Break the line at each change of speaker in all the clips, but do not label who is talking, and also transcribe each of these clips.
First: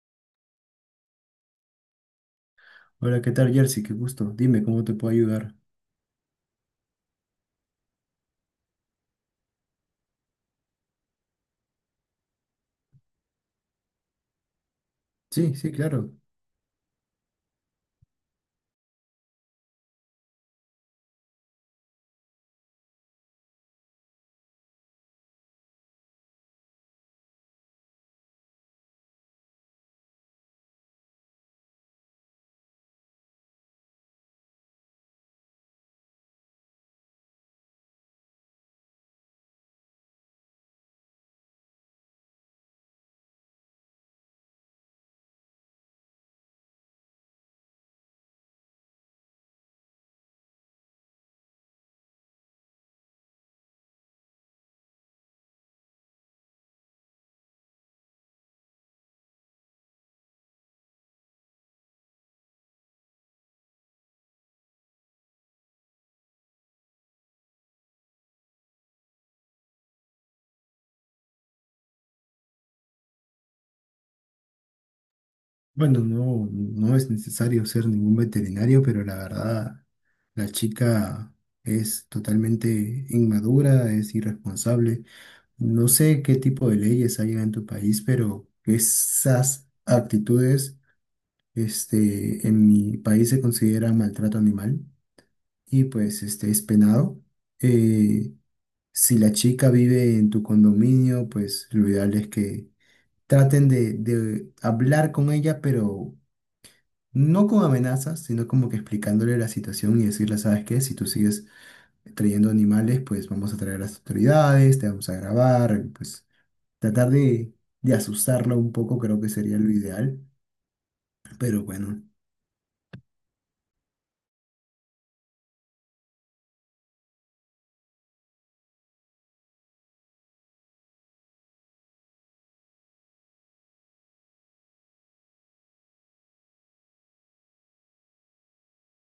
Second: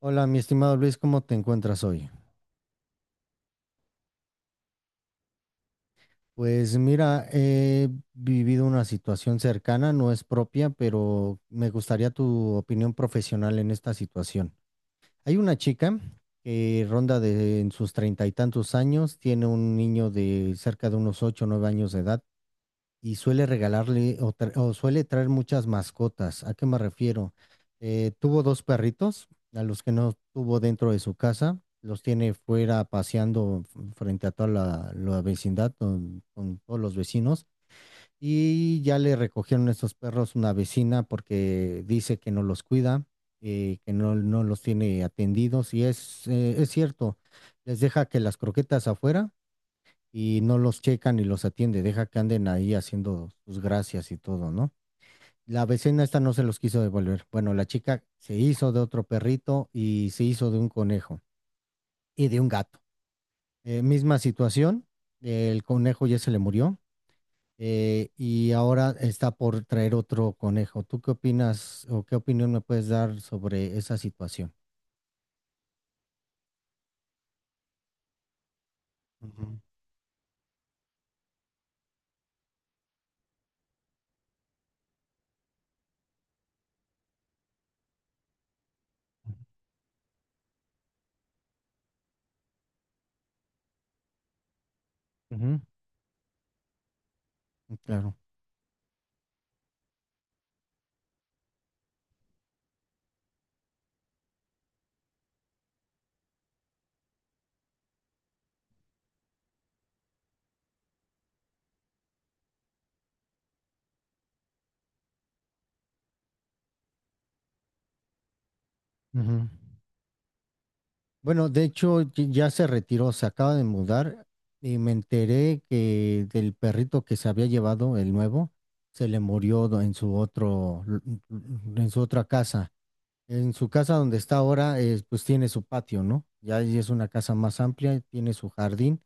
Hola, mi estimado Luis, ¿cómo te encuentras hoy?
Hola, ¿qué tal, Jersey? Qué gusto. Dime, ¿cómo te puedo ayudar?
Pues mira, he vivido una situación cercana, no es propia, pero me gustaría tu opinión profesional en esta situación. Hay
Sí,
una
sí,
chica
claro.
que ronda de en sus 30 y tantos años, tiene un niño de cerca de unos 8 o 9 años de edad, y suele regalarle o suele traer muchas mascotas. ¿A qué me refiero? Tuvo dos perritos, a los que no tuvo dentro de su casa, los tiene fuera paseando frente a toda la vecindad con todos los vecinos. Y ya le recogieron esos perros una vecina porque dice que no los cuida, que no, no los tiene atendidos. Y es cierto, les deja que las croquetas afuera y no los checa ni los atiende, deja que anden ahí haciendo sus gracias y todo, ¿no? La vecina esta no se los quiso devolver. Bueno, la chica se hizo de otro perrito y se hizo de un conejo y de un gato. Misma situación, el conejo ya se le murió, y ahora está por traer otro conejo. ¿Tú qué opinas o qué opinión me puedes dar sobre esa situación?
Bueno, no, no es necesario ser ningún veterinario, pero la
Ujú.
verdad, la chica es totalmente inmadura, es irresponsable. No sé qué tipo de leyes hay en tu país, pero esas actitudes, este, en mi país se considera maltrato animal
Ujú,
y pues este es penado.
claro.
Eh, si la chica vive en tu condominio, pues lo ideal es que traten de hablar con ella, pero no con amenazas, sino como que explicándole la situación y decirle, ¿sabes qué? Si tú sigues trayendo animales, pues vamos a traer a las autoridades, te vamos a grabar, pues tratar de asustarla un poco creo que
Ujú.
sería lo ideal,
Bueno,
pero
de hecho
bueno.
ya se retiró, se acaba de mudar y me enteré que del perrito que se había llevado, el nuevo, se le murió en su otro, lu- lu- en su otra casa. En su casa donde está ahora, pues tiene su patio, ¿no? Ya ahí es una casa más amplia, tiene su jardín,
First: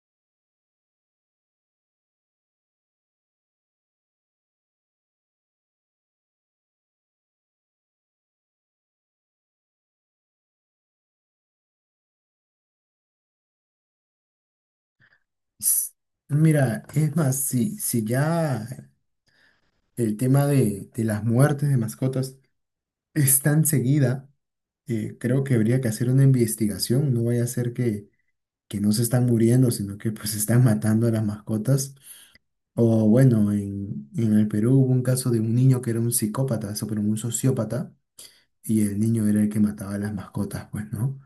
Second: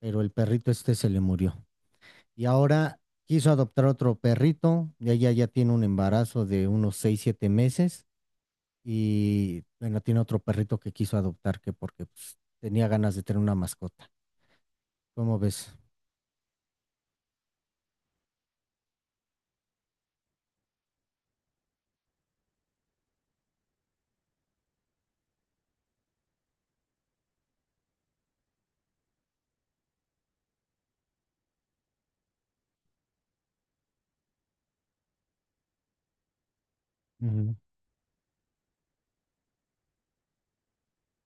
pero el perrito este se le murió. Y ahora quiso adoptar otro perrito, y ella ya tiene un embarazo de unos 6 7 meses y bueno, tiene otro perrito que quiso adoptar que porque pues, tenía ganas de tener una mascota. ¿Cómo ves?
s- Mira, es más, si, si ya el tema de las muertes de mascotas es tan seguida, creo que habría que hacer una investigación, no vaya a ser que no se están muriendo, sino que pues están matando a las mascotas. O bueno, en el Perú hubo un caso de un niño que era un psicópata, eso, pero un
Ujú.
sociópata, y el niño era el que mataba a las mascotas, pues, ¿no?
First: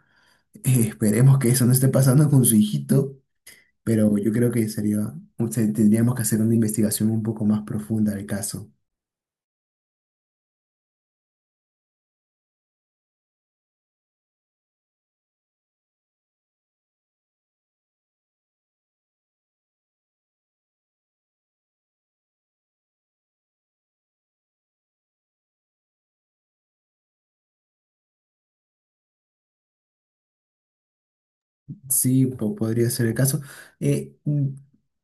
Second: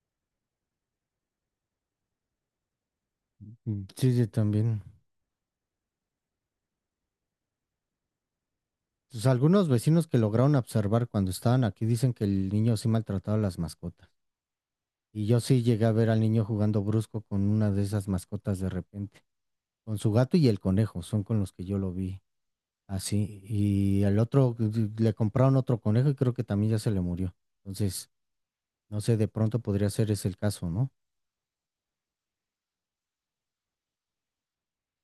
Esperemos que eso no esté pasando con su hijito,
Mm, sí,
pero
sí,
yo creo que
también.
sería, o sea, tendríamos que hacer una investigación un poco más profunda del caso.
Pues, algunos vecinos que lograron observar cuando estaban aquí dicen que el niño sí maltrataba a las mascotas. Y yo sí llegué a ver al niño jugando brusco con una de esas mascotas de repente. Con su gato y el conejo, son con los que yo lo vi. Así. Y al otro le compraron otro conejo y creo que también ya se le murió. Entonces, no sé, de pronto podría ser ese el caso, ¿no?
Sí, podría ser el caso. Eh, mm,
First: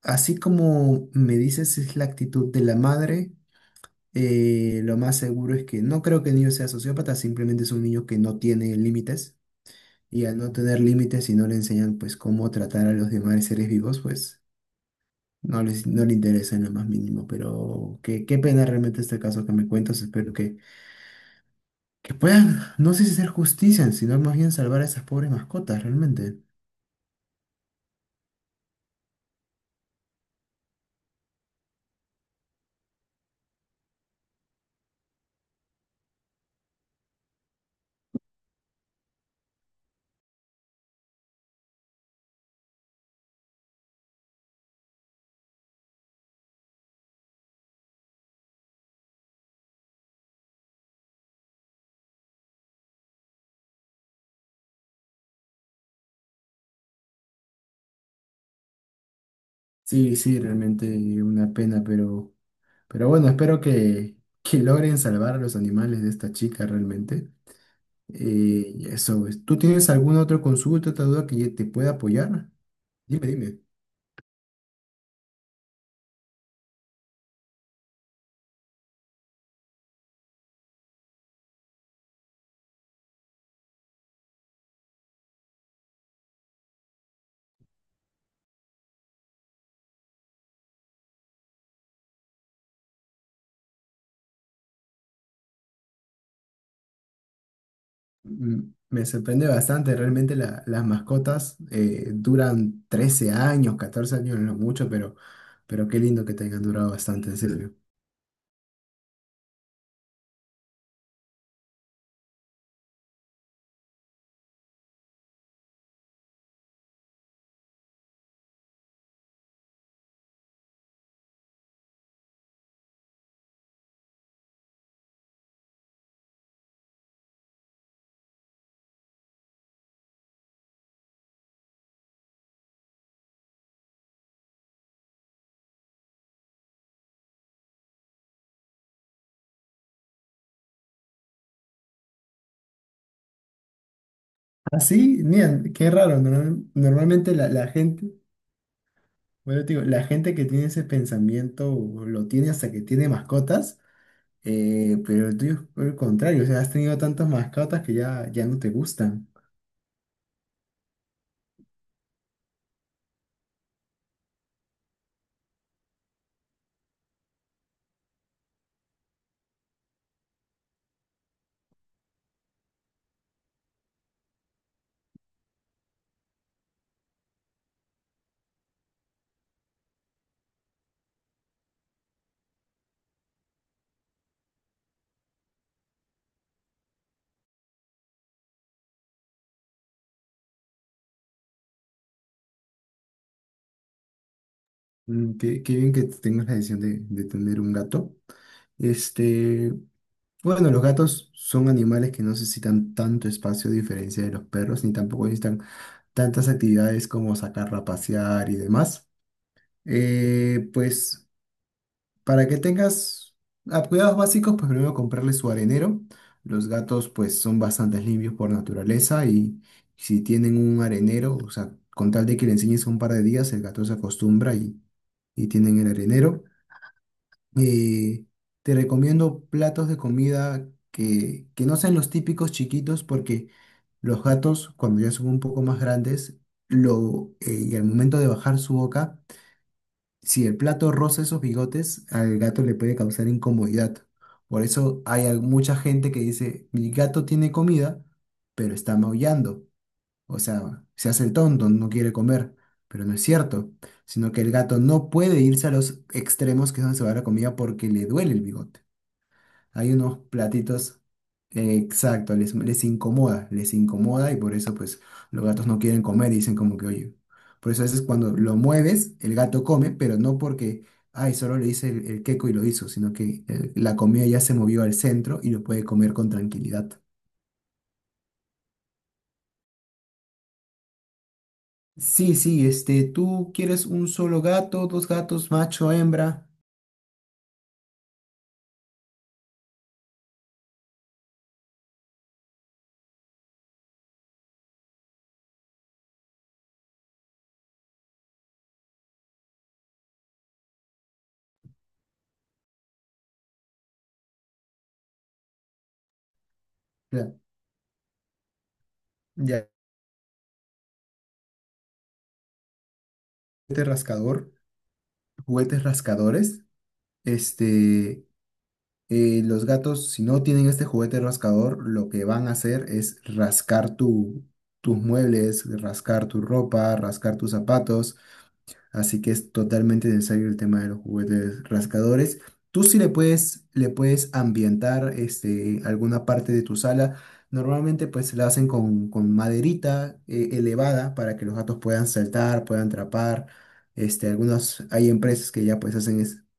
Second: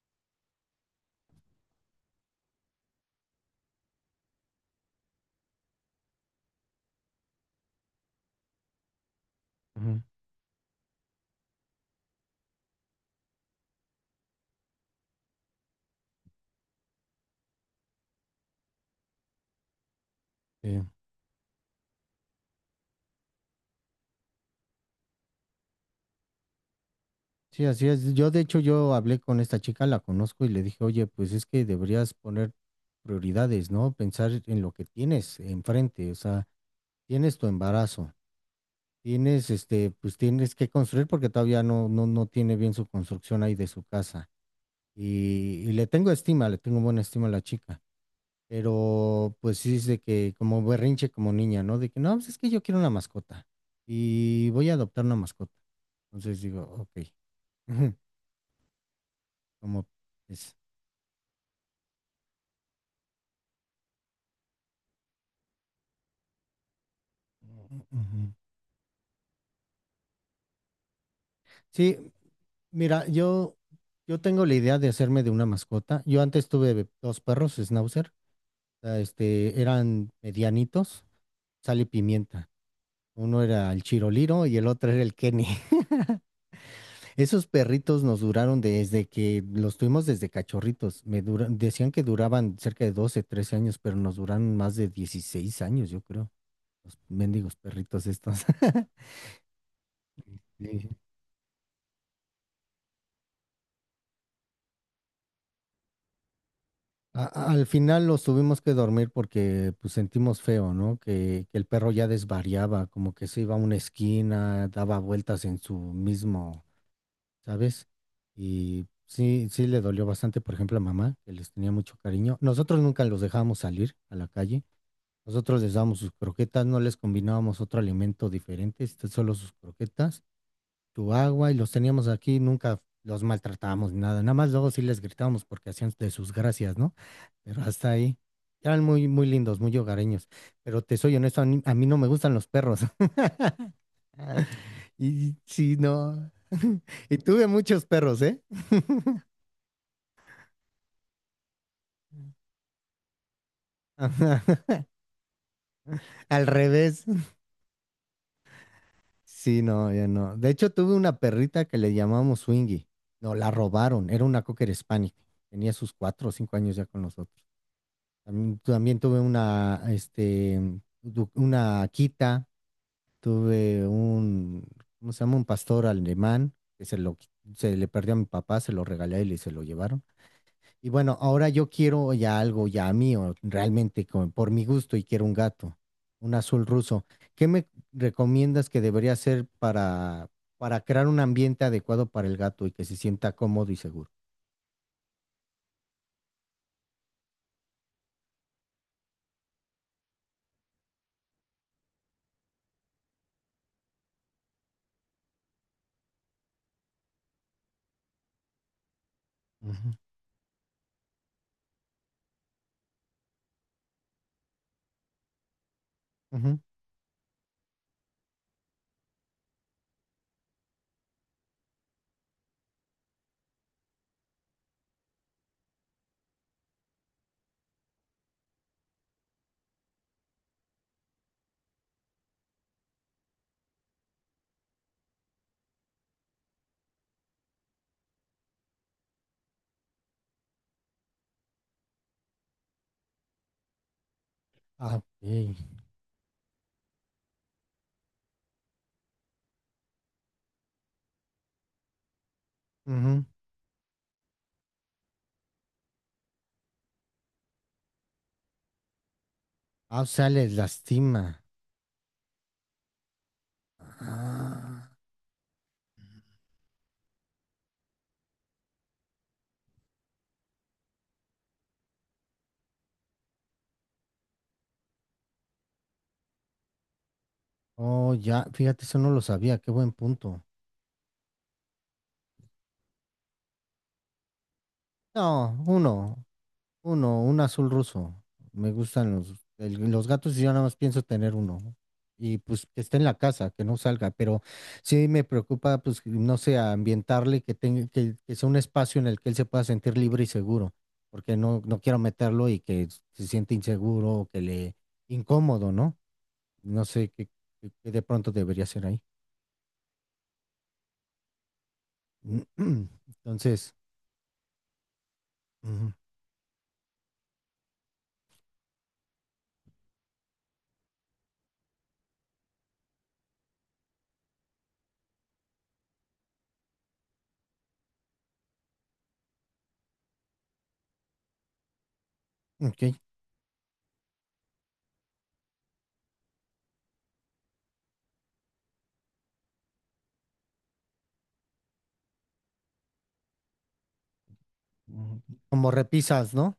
Así como me dices, es la actitud de la madre. Lo más seguro es que no creo que el niño sea sociópata, simplemente es un niño que no tiene límites
Ujú.
y al no tener límites y no le enseñan pues cómo tratar a los demás seres vivos, pues no les, no le interesa en lo más mínimo. Pero qué, qué pena realmente este caso que me cuentas, espero
Sí.
que puedan, no sé si hacer justicia, sino más bien salvar a esas pobres mascotas realmente.
Sí, así es. Yo, de hecho, yo hablé con esta chica, la conozco y le dije: oye, pues es que deberías poner prioridades, ¿no? Pensar en lo que tienes enfrente, o sea, tienes tu embarazo, pues tienes que construir porque todavía no, no, no tiene bien su construcción ahí de su casa. Y le tengo estima, le tengo buena estima a la chica, pero pues sí es de que como berrinche como niña, ¿no? De que no, pues es que yo quiero una mascota y voy a adoptar una mascota. Entonces digo, ok, como...
Sí, sí, realmente una pena, pero bueno, espero que logren salvar a los animales de esta chica realmente.
Ujú.
Y eso, pues. ¿Tú tienes alguna otra consulta, otra duda que te pueda
Sí,
apoyar?
mira,
Dime,
yo,
dime.
yo tengo la idea de hacerme de una mascota. Yo antes tuve dos perros, Schnauzer, eran medianitos, sal y pimienta. Uno era el Chiroliro y el otro era el Kenny. Esos perritos nos duraron desde que los tuvimos desde cachorritos. Decían que duraban cerca de 12, 13 años, pero nos duraron más de 16 años, yo creo. Los mendigos perritos estos.
Mm, Me sorprende bastante, realmente las
Sí.
mascotas duran 13 años, 14 años, no mucho, pero qué lindo que te hayan durado
A-
bastante, en
a- al
serio.
final los tuvimos que dormir porque pues sentimos feo, ¿no? Que el perro ya desvariaba, como que se iba a una esquina, daba vueltas en su mismo, ¿sabes? Y sí, sí le dolió bastante, por ejemplo, a mamá, que les tenía mucho cariño. Nosotros nunca los dejábamos salir a la calle. Nosotros les dábamos sus croquetas, no les combinábamos otro alimento diferente, este, solo sus croquetas, su agua, y los teníamos aquí, nunca los maltratábamos ni nada. Nada más luego sí les gritábamos porque hacían de sus gracias, ¿no? Pero hasta ahí. Eran muy, muy lindos, muy hogareños. Pero te soy honesto, a mí no me gustan los perros.
Ah, sí,
Y
mira,
sí,
qué raro.
no. Y
Normalmente
tuve
la, la
muchos
gente,
perros, ¿eh?
bueno, te digo, la gente que tiene ese pensamiento lo tiene hasta que tiene mascotas,
Ajá,
pero el tuyo es por el contrario,
al
o sea, has tenido
revés.
tantas mascotas que ya, ya no te gustan.
Sí, no, ya no. De hecho, tuve una perrita que le llamamos Swingy. No, la robaron. Era una Cocker Spaniel. Tenía sus 4 o 5 años ya con nosotros. También tuve una, una Akita. Tuve un, ¿cómo se llama? Un pastor alemán que se le perdió a mi papá, se lo regalé él y se lo llevaron. Y bueno, ahora yo quiero ya algo ya mío, realmente por mi gusto y quiero un gato, un azul ruso. ¿Qué me recomiendas que debería hacer para crear un ambiente adecuado para el gato y que se sienta cómodo y seguro?
Qué, qué bien que tengas la decisión de tener un gato. Este, bueno, los gatos son animales que no necesitan tanto espacio a diferencia de los perros, ni tampoco necesitan tantas actividades como sacarla a pasear y demás.
Ujú,
Pues para que tengas cuidados básicos, pues primero comprarle su arenero.
ujú.
Los gatos pues son bastante limpios por naturaleza y si tienen un arenero, o sea, con tal de que le enseñes un par de días, el gato se acostumbra y tienen el arenero. Eh, Te recomiendo platos de comida que no sean los típicos chiquitos porque los gatos cuando ya son un poco más grandes lo, y al momento de bajar su boca, si el plato roza esos bigotes, al gato le puede causar incomodidad. Por
Ah,
eso
ok.
hay mucha gente que dice, mi gato tiene comida, pero está maullando. O sea, se hace el tonto, no quiere comer, pero no es
Ujú.
cierto, sino que el gato no puede irse a los extremos que es donde se va la comida porque le duele el bigote. Hay
Ah, o
unos
sea, les
platitos,
lastima.
exacto, les, les incomoda y por eso
Ah.
pues los gatos no quieren comer y dicen como que, oye, por eso a veces cuando lo mueves, el gato come, pero no porque, ay, solo le hice el queco y lo hizo, sino que la comida ya se movió al centro y lo puede comer con tranquilidad.
Oh, ya, fíjate, eso no lo sabía, qué buen punto.
Sí, sí, este, tú quieres un solo gato, dos gatos,
No,
macho,
uno,
hembra,
un azul ruso. Me gustan los gatos y yo nada más pienso tener uno. Y pues que esté en la casa, que no salga, pero sí me preocupa, pues, que, no sé, ambientarle, que tenga, que sea un espacio en el que él se pueda sentir libre y seguro, porque no, no quiero meterlo y que se siente inseguro o que le incómodo, ¿no? No sé qué,
ya,
qué- qué de pronto debería ser ahí.
ya,
Entonces,
juguete rascador, juguetes
ujú,
rascadores, este, los gatos, si no tienen este juguete rascador, lo que van a hacer es rascar tu, tus muebles, rascar tu ropa, rascar tus zapatos. Así que es totalmente necesario el tema de los juguetes rascadores. Tú
ok.
sí le puedes ambientar este, alguna parte de tu sala. Normalmente pues la hacen con maderita elevada para que los gatos puedan saltar, puedan trepar. Este, algunos, hay
Ujú.
empresas que
Como
ya pues hacen
repisas,
es,
¿no?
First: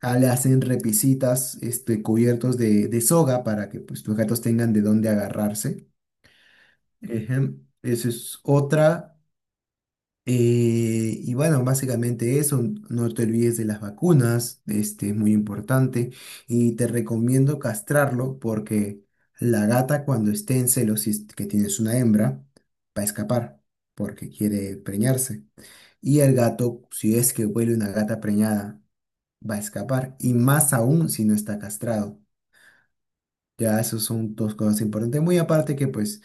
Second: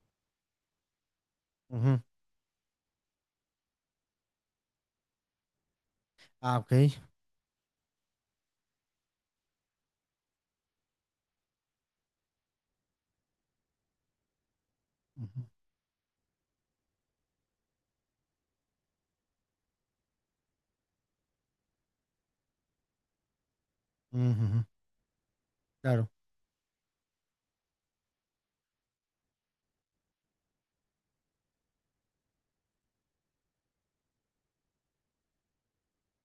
ah, le hacen repisitas,
Ujú.
este, cubiertos de soga para que pues tus gatos tengan de dónde agarrarse.
Ah, ok.
Ejem, esa es otra. Y bueno, básicamente eso, no te olvides de las vacunas, este es muy
Ujú.
importante y te recomiendo castrarlo porque la gata cuando esté en celos, si es que tienes una hembra, va a escapar porque
Ujú,
quiere preñarse.
claro.
Y el gato, si es que huele una gata preñada, va a escapar y más aún si no está castrado. Ya, esos son dos cosas importantes. Muy aparte que pues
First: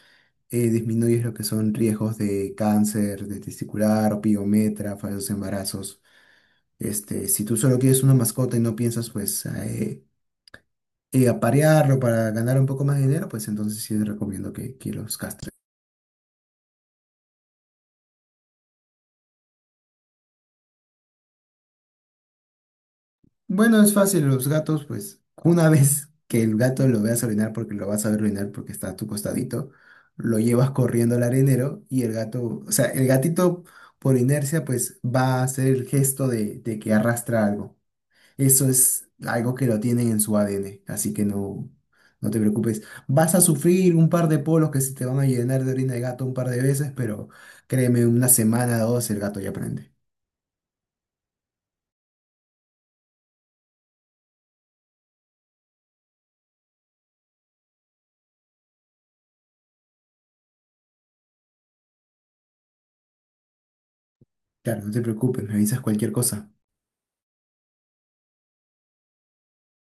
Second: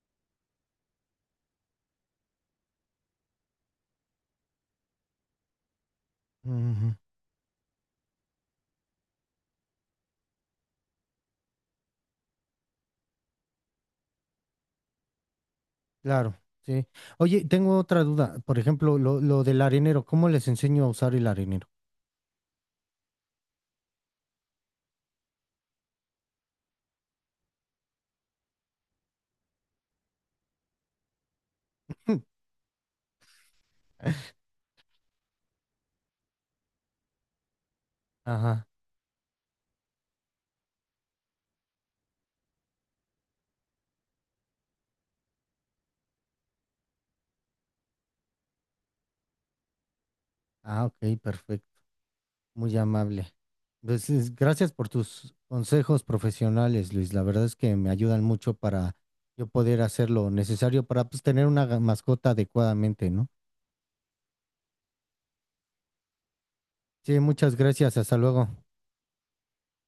disminuyes lo que son riesgos de cáncer, de testicular, opiometra, falsos embarazos.
Ujú,
Este, si tú solo quieres una mascota y no piensas pues aparearlo para ganar un poco más de dinero, pues entonces sí te recomiendo que los castres.
claro, sí. Oye, tengo otra duda. Por ejemplo, lo del arenero, ¿cómo les enseño a usar el arenero?
Bueno, es fácil, los gatos, pues una vez que el gato lo veas orinar porque lo vas a ver orinar porque está a tu costadito, lo llevas corriendo al arenero y el gato, o sea, el gatito por inercia pues va a hacer el gesto de que arrastra algo.
Ajá.
Eso es algo que lo tienen en su ADN, así que no, no te preocupes. Vas a sufrir un par de polos que se te van a llenar de orina de gato un par de veces, pero créeme, una semana o dos el gato ya aprende.
Ah, ok, perfecto. Muy amable. Pues, gracias por tus consejos profesionales, Luis. La verdad es que me ayudan mucho para yo poder hacer lo necesario para pues, tener una mascota adecuadamente, ¿no?
Claro, no te preocupes, me avisas cualquier cosa.
Sí, muchas gracias. Hasta luego.